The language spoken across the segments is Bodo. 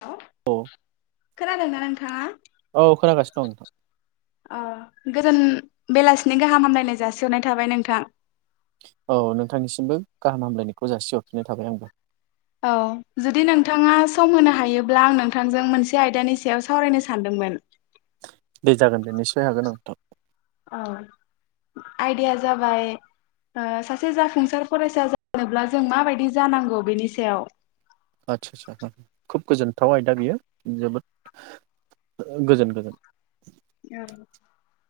[unintelligible] औ खोनादोंना नोंथाङा? औ खोनागासिनो दं नोंथां आ गोजोन बेलासिनि गाहाम हामलायनाय जासिहरनाय थाबाय नोंथां। औ नोंथांनिसिमबो गाहाम हामलायनायखौ जासिहरफिननाय थाबाय आंबो। औ जुदि नोंथाङा सम होनो हायोब्ला आं नोंथांजों मोनसे आयदानि सायाव सावरायनो सानदोंमोन। दे जागोन दे निसय हागोन आं [unintelligible] [unintelligible] आयदाया जाबाय ओ सासे जाफुंसार फरायसा जानोब्ला जों माबायदि जानांगौ बेनि सायाव आतसा सा खुब गोजोनथाव आयदा बेयो जोबोद गोजोन गोजोन [unintelligible]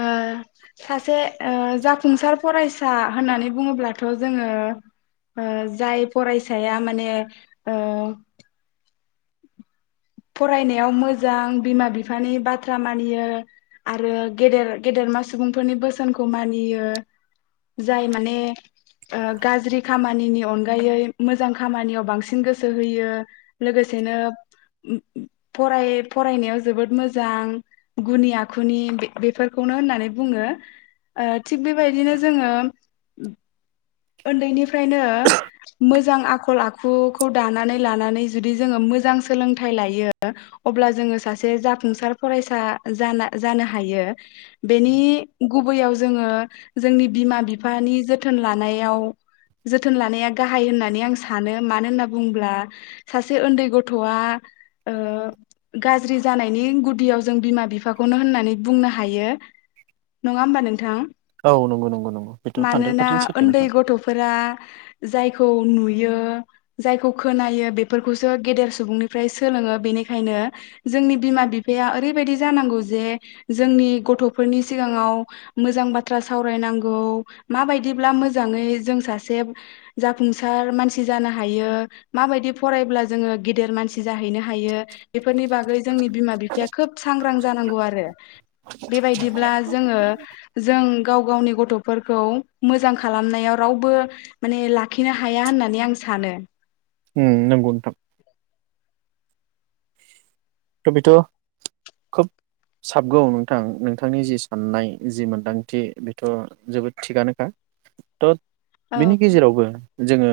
ओ सासे ओ जाफुंसार फरायसा होननानै बुङोब्लाथ' जोङो ओ जाय फरायसाया माने ओ फरायनायाव मोजां बिमा बिफानि बाथ्रा मानियो आरो गेदेर गेदेरमा सुबुंफोरनि बोसोनखौ मानियो जाय माने ओ गाज्रि खामानिनि अनगायै मोजां खामानियाव बांसिन गोसो होयो लोगोसेनो [unintelligible] फराय फरायनायाव जोबोद मोजां गुनि आखुनि बे बेफोरखौनो होननानै बुङो ओ थिग बेबायदिनो जोङो ओन्दैनिफ्रायनो मोजां आखल आखुखौ दानानै लानानै जुदि जोङो मोजां सोलोंथाइ लायो अब्ला जोङो सासे जाफुंसार फरायसा जाना जानो हायो बेनि गुबैयाव जोङो जोंनि बिमा बिफानि जोथोन लानाय याव जोथोन लानाया गाहाय होननानै आं सानो मानो ओनना बुंब्ला सासे ओन्दै गथ'आ ओ गाज्रि जानायनि गुदियाव जों बिमा बिफाखौनो होननानै बुंनो हायो नङा होमबा नोंथां? औ नंगौ नंगौ नंगौ बेथ' हानद्रेद पारसेन्ट सि ओन्दै गथ'फोरा जाय खौ नुयो जायखौ खोनायो बेफोरखौसो गेदेर सुबुंनिफ्राय सोलोङो बेनिखायनो जोंनि बिमा बिफाया ओरैबायदि जानांगौ जे जोंनि गथ'फोरनि सिगाङाव मोजां बाथ्रा सावरायनांगौ माबायदि ब्ला मोजाङै जों सासे जाफुंसार मानसि जानो हायो माबायदि फरायब्ला जोङो गेदेर मानसि जाहैनो हायो बेफोरनि बागै जोंनि बिमा बिफाया खोब सांग्रां जानांगौ आरो बेबायदिब्ला जोङो जों गाव गावनि गथ'फोरखौ मोजां खालामनायाव रावबो माने लाखिनो हाया होननानै आं सानो। उम नोंगौ नोंथां। [unintelligible] बेथ' खोब साबगौ नोंथां नोंथांनि जि साननाय जि मोनदांथि बेथ' जोबोद थिगानोखा त' औ बेनि गेजेरावबो जोङो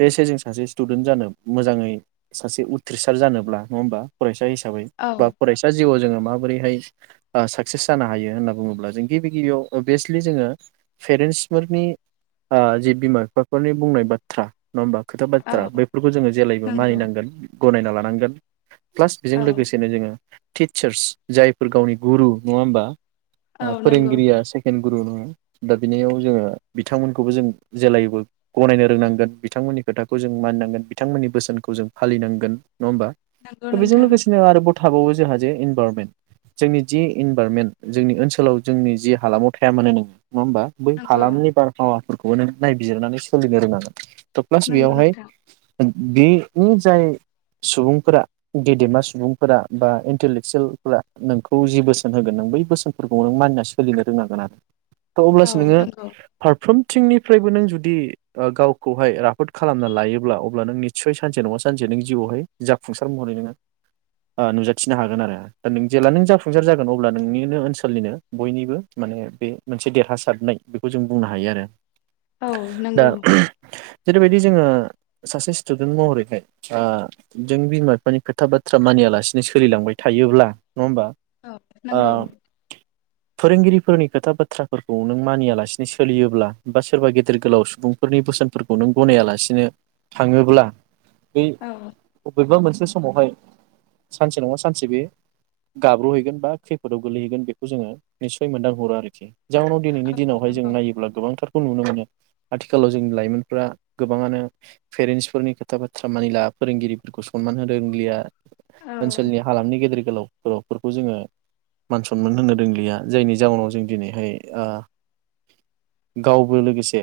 [unintelligible] जों सासे स्टुदेन्ट जानो मोजाङै सासे उथ्रिसार जानोब्ला नङा ओमबा? फरायसा [unintelligible] औ [unintelligible] बा फरायसा जिउआव जोङो माबोरैहाय ओ साकसेस जानो हायो होन्ना बुङोब्ला जों गिबि गिबियाव अबेसलि जोङो पेरेन्सफोरनि ओ जि बिमा बिफाफोरनि बुंनाय बाथ्रा नङा होमबा खोथा औ बाथ्रा बेफोरखौ जोङो जेलायबो नंगौ मानिनांगोन । गनायना लानांगोन । प्लास बेजों औ लोगोसेनो जोङो टिचार्स जायफोर गावनि गुरु नङा ओमबा? औ ओ नंगौ फोरोंगिरिया सेकेणड गुरु नो दा बिनियाव जोङो बिथांमोनखौबो जों जेलायबो गनायनो रोंनांगोन बिथांमोननि खोथाखौ जों मानिनांगोन बिथांमोननि बोसोनखौ जों फालिनांगोन नङा ओमबा? नंगौ बेजों नोंथां लोगोसेनो आरो [unintelligible] थाबावो जोंहा जे इनभारमेन्ट जोंनि जि इनभारनमेन्ट जोंनि ओनसोलाव जोंनि जि हालामाव थाया मानो [unintelligible] नङा ओमबा बै नंगौ हालामनि बारहावा फोरखौबो नों नायबिजिरनानै सोलिनो रोंनांगोन । थ प्लास नंगौ बियावहाय नोंथां बि नि जाय सुबुंफोरा गेदेमा सुबुंफोरा बा इन्टेलेक्सुयेलफोरा नोंखौ जि बोसोन होगोन नों बै बोसोनफोरखौ नों मानिना सोलिनो रोंनांगोन आरो । थ औ अब्लासो नोङो नंगौ फारफ्रोम थिंनिफ्रायबो नों जुदि गावखौहाय राफोद खालामना लायोब्ला अब्ला नों निस्सय सानसे नङा सानसे नों जिउआवहाय जाफुंसार महरै नोङो ओ नुजाथिनो हागोन आरो दा नों जेब्ला नों जाफुंसार जागोन अब्ला नोंनिनो ओनसोलनिनो बयनिबो माने बे मोनसे देरहासारनाय बेखौ जों बुंनो हायो आरो । औ नंगौ । जेरैबायदि जोङो सासे स्टुडेन्ट महरैहाय ओ जों बिमा बिफोरानि खोथा बाथ्रा मानियालासिनो सोलिलांबाय थायोब्ला नङा होमबा औ आ नंगौ फोरोंगिरिफोरनि खोथा बाथ्राफोरखौ नों मानियालासिनो सोलियोब्ला बा सोरबा गेदेर गोलाव सुबुंफोरनि बोसोनफोरखौ नों बै औ बबेबा मोनसे समावहाय सानसे नङा सानसे बे गाब्रहैगोन बा खैफोदाव गोलैहैगोन बेखौ जोङो निसय मोनदां हरो आरोखि । जाउनाव औ दिनैनि दिनावहाय जों नंगौ नायोब्ला गोबांथार खौ नुनो मोनो आथिखालाव जोंनि लाइमोनफोरा गोबाङानो पेरेन्टसफोरनि खोथा बाथ्रा मानिला फोरोंगिरिफोरखौ सनमान हो रोंलिया औ । ओनसोलनि हालामनि गेदेर गोलाव बरफोरखौ जोङो मान सनमान होनो रोंलिया जायनि जाउनाव जों दिनैहाय गावबो लोगोसे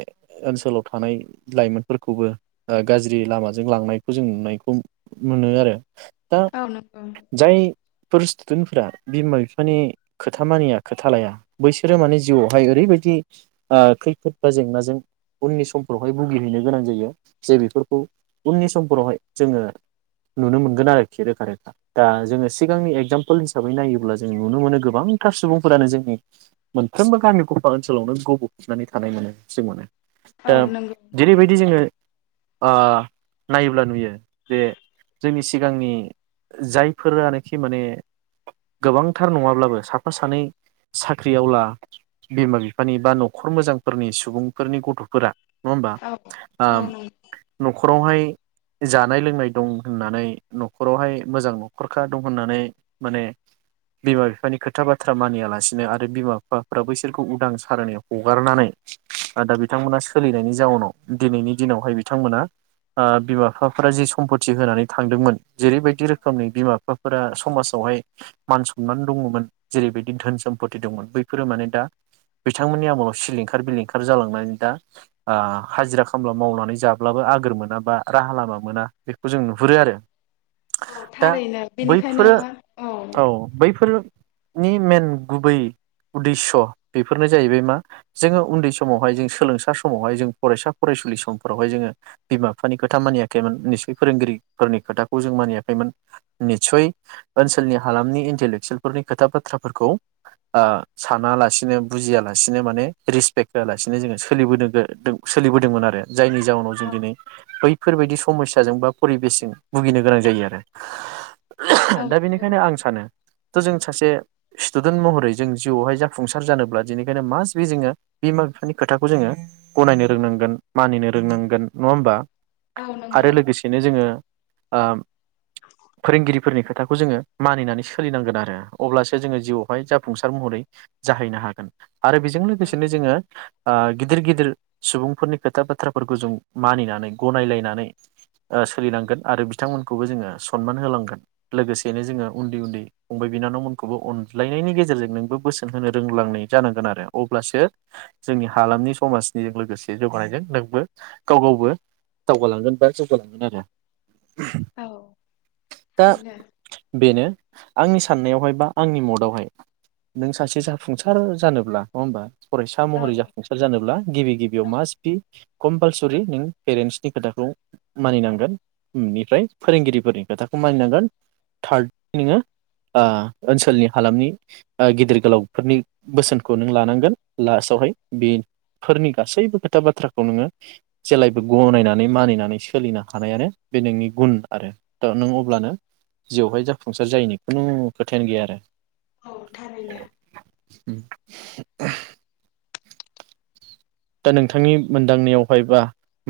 ओनसोलाव थानाय लाइमोनफोरखौबो गाज्रि लामाजों लांनायखौ जों नुनायखौ । मोनो आरो । औ नंगौ । फोर स्टुदेन्टफोरा बिमा बिफानि खोथा मानिया खोथा लाया बैसोरो माने जिउआवहाय ओरैबायदि ओ‌ खैफोद बा जेंनाजों उननि समफोरावहाय भुगिहैनो गोनां जायो जे बेफोरखौ उननि समफोरावहाय जोङो । नुनो मोनगोन आरोखि रोखा रोखा दा जोङो सिगांनि एगजामपोल हिसाबै नायोब्ला जों नुनो मोनो गोबां औ दा नंगौ जेरैबायदि जोङो आ नायोब्ला नुयो । जे जोंनि सिगांनि जायफोरानोखि माने गोबांथार नङाब्लाबो साफा सानै साख्रिआवला बिमा बिफानि बा नखर मोजांफोरनि सुबुंफोरनि गथफोरा नङा होमबा औ आ औ नंगौ नखरावहाय जा जानाय लोंनाय दं होननानै नखरावहाय मोजां नखरखा दं होननानै माने बिमा बिफानि खोथा बाथ्रा मानियालासिनो आरो बिमा बिफाफ्रा बैसोरखौ उदां सारनाय हगारनानै दा बिथांमोना सोलिनायनि जाउनाव दिनैनि दिनावहाय बिथांमोना बिमा बिफा फोरा जि सम्पति होनानै थांदोंमोन जेरैबायदि रोखोमनि बिमा बिफाफोरा समाजावहाय मान सनान दङमोन जेरैबायदि धोन सम्पति दंमोन बैफोरो माने दा बिथांमोननि आमोलाव सिलिंखार बिलिंखार जालांनानै दा हाजिरा खामला मावनानै जाब्लाबो आगोर मोनाबा राहा लामा मोना बेखौ जों नुहुरो आरो औ । दा थारैनो बेनिखायनो बैफोरो औ बैफोरो नि मेन गुबै उदेस्स बेफोरनो जाहैबाय मा जोङो उन्दै समावहाय जों सोलोंसा समावहाय जों फरायसा फरायसुलि समफोरावहाय जोङो बिमा बिफानि खोथा मानिया खमोन निस्सय फोरोंगिरिफोरनि खोथाखौ जों मानियाखैमोन निसय ओनसोलनि हालामनि इन्टेलेक्सुयेलफोरनि खोथा बाथ्राफोरखौ साना लासिनो बुजियालासिनो माने रिसपेक्ट होआलासिनो जोङो सोलिबोदों सोलिबोदोंमोन आरो । जायनि जाउनाव जों औ दिनै बै फोर बायदि स समस्याजों बा परिबेसजों भुगिनो गोनां जायो आरो औ । दा नंगौ बेनिखायनो आं सानो थ' जों सासे स्टुडेन्ट महरै जों जिउआवहाय जाफुंसार जानोब्ला बिनिखायनो मासट बे जोङो बिमा बिफानि खोथाखौ जोङो गनायनो रोंनांगोन मानिनो रोंनांगोन नङा होमबा औ आरो नंगौ लोगोसेनो जोङो ओ फोरोंगिरिफोरनि खो खोथाखौ जोङो मानिनानै सोलिनांगोन आरो अब्लासो जोङो जिउआवहाय जाफुंसार महरै जाहैनो हागोन। आरो बेजों औ लोगोसेनो जोङो ओ गिदिर गिदिर सुबुंफोरनि खोथा बाथ्राफोरखौ जों मानिनानै गनायलायनानै ओ सोलिलांगोन आरो बिथांमोनखौबो जोङो सनमान होलांगोन लोगोसेनो जोङो उन्दै उन्दै फंबाय बिनानावमोनखौबो अनलायनायनि गेजेरजों नोंबो बोसोन होनो रोंलांनाय जानांगोन आरो अब्लासो जोंनि हालामनि समाजनिजों लोगोसे जौगानायजों नोंबो गाव गावबो दावगालांगोन। [unintelligible] [unintelligible] औ दा थारैनो बेनो आंनि साननायावहाय बा आंनि मदावहाय नों सासे जाफुंसार जानोब्ला नङा होमबा फरायसा औ महरै जाफुंसार जानोब्ला गिबि गिबियाव मास बि कम्पालसरि नों पेरेन्टसनि खोथाखौ मानिनांगोननिफ्राय फोरोंगिरिफोरनि खोथाखौ मानिनांगोन थार्ड नोङो ओनसोलनि हालामनि गिदिर गोलावफोरनि बोसोनखौ नों लानांगोन लास्टावहाय बेफोरनि गासैबो खोथा बाथ्राखौ नोङो जेबायबो गनायनानै मानिनानै सोलिनो हानायानो बे नोंनि गुन आरो दा नों अब्लानो जिआवहाय जाफुंसार जायैनि खुनु खोथायानो गैया आरो। औ थारैनो उ‌म [unintelligible] दा नोंथांनि मोनदांनायावहायबा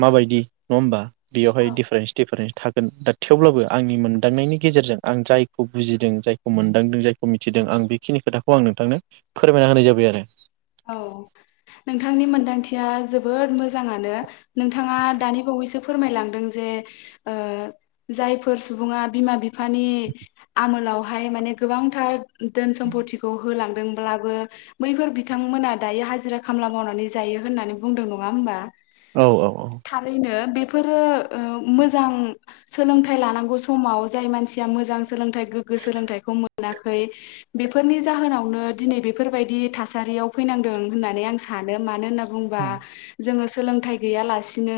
माबायदि नङा हबा बेयावहाय दिडिफारेन्स दिडिफारेन्स थागोन दा थेवब्लाबो आंनि मोनदांनायनि गेजेरजों आं जायखौ बुजिदों जायखौ मोनदांदों जायखौ मिथिदों आं बेखिनि खोथाखौ आं नोंथांनो फोरमायना होनाय जाबाय आरो औ नोंथांनि मोन्दांथिया जोबोद मोजाङानो नोंथाङा दानि बावैसो फोरमायलांदों जे जायफोर सुबुङा बिमा बिफानि आमोलाव बवहाय माने गोबांथार धोन सम्पतिखौ होलाङो ओमब्लाबो बैफोर बि थांमोना दायो हाजिरा खामला मावनानै जायो होननानै बुंदों । नङा होमबा? औ औ औ थारैनो बे फोरो ओ मोजां सोलोंथाय लानांगौ समाव जाय मानसिया मोजांस सोलोंथाइ गोग्गो सोलोंथाइखौ मोन मोनाखै बेफोरनि जाहोनावनो दिनै बेफोरबायदि थास सारियाव फैनांदों होननानै आं सानो मानो होनना बुंबा उम जोङो सोलोंथाइ गैयालासिनो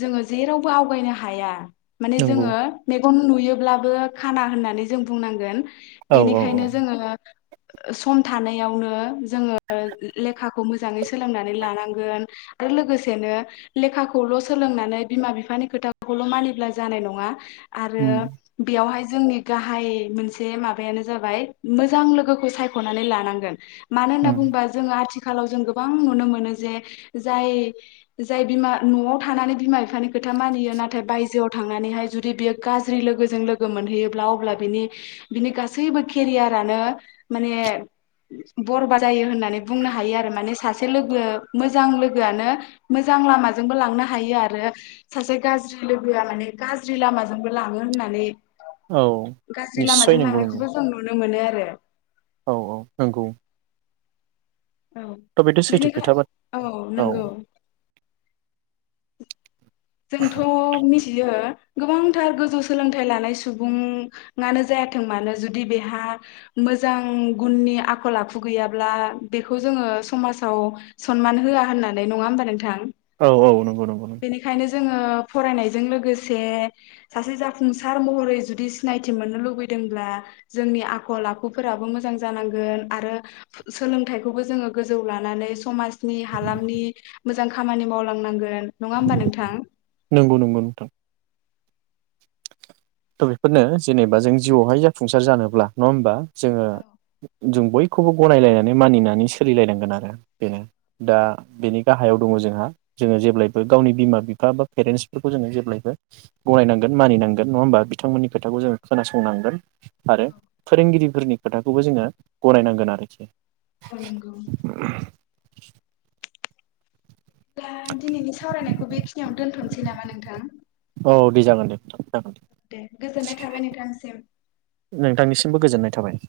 जोङो जेरावबो आवगायनो हाया । माने नंगौ जोङो मे गन नुयोब्लाबो खाना होननानै जों बुंनांगोन । औ औ औ बेनिखायनो जोङो ओ सम थानायावनो जोङो लेखाखौ मोजाङै सो सोलोंनानै लानांगोन। गोर-लोगोसेनो लेखाखौल' सोलोंनानै बिमा बिफानि खोथाखौल' मानिब्ला जानाय नङा। आरो उम बेयावहाय जो जोंनि गाहाय मोनसे माबायानो जाबाय मोजां लोगोखौ सायख'नानै लानांगोन। मानो होनना उम बुङोबा जोङो आथि खालाव जों गोबां नुनो मोनो जे जाय-जाय बिमा न'आव थानानै बिमा बिफानि खोथा मानियो नाथाय बायजोआव थांनानैहाय जुदि बियो गाज्रि लोगोजों लोगो मोनहैयोब्ला अब्ला बिनि-बिनि गासैबो केरियारानो माने बरबा जायो होननानै बुंनो हायो आरो माने सासे लोगो मोजां लोगोआनो मोजां लामाजोंबो लांनो हायो आरो सासे गाज्रि लोगोआ माने गाज्रि लामाजोंबो लाङो होननानै औ ओं गाज्रि निस्सय लामाजों लांनायखौबो जों नुनो मोनो । जेराव औ-औ नोंगौ । औ बेनिखाय खोथा बा औ नोंगौ । जोंथ' मिथियो। गोबांथार गोजौ सोलोंथाइ लानाय सुबुंआनो जायाथों मानो जुदि बेहा मोजां गुननि आखल आखु गैयाब्ला बेखौ जोङो समाजाव सनमान होआ होननानै नङा होमबा नोंथां? औ-औ नंगौ-नंगौ-नंगौ। बेनिखायनो जोङो फरायनायजों लोगोसे सासे जाफुंसार महरै जुदि सिनायथि मोननो लुबैदोंब्ला जोंनि आखल आखुफोराबो मोजां जानांगोन आरो फु-सोलोंथाइखौबो जोङो गोजौ लानानै समाजनि हालामनि मोजां खामानि मावलांनांगोन नङा होमबा नोंथां? दां नोंगौ नोंगौ नोंथां त बेफोरनो जेनेबा जों जिउआवहाय जाफुंसार जानोब्ला नङा होमबा? जोङो जों बयखौबो गनायलायनानै मानिनानै सोलिलायनांगोन आरो बेनो दा बेनि गाहायाव दङ जोंहा जोङो जेब्लायबो गावनि बिमा बिफा बा पेरेन्सफोरखौ जोङो जेब्लायबो गनायनांगोन मानिनांगोन नङा होमबा बिथांमोननि खोथाखौ जोङो खोनासंनांगोन । आरो फोरोंगिरिफोरनि खोथाखौबो जोङो गनायनांगोन आरोखि मा नोंगौ। [unintelligible] ब्ला दिनैनि सावरायनायखौ बेखिनियावनो दोनथ'नोसै नामा नोंथां। दों। औ दै जागोन दे जागोन गोजोननाय दे थाबाय नोंथांसिम। नोंथांनिसिमबो गोजोननाय थाबाय।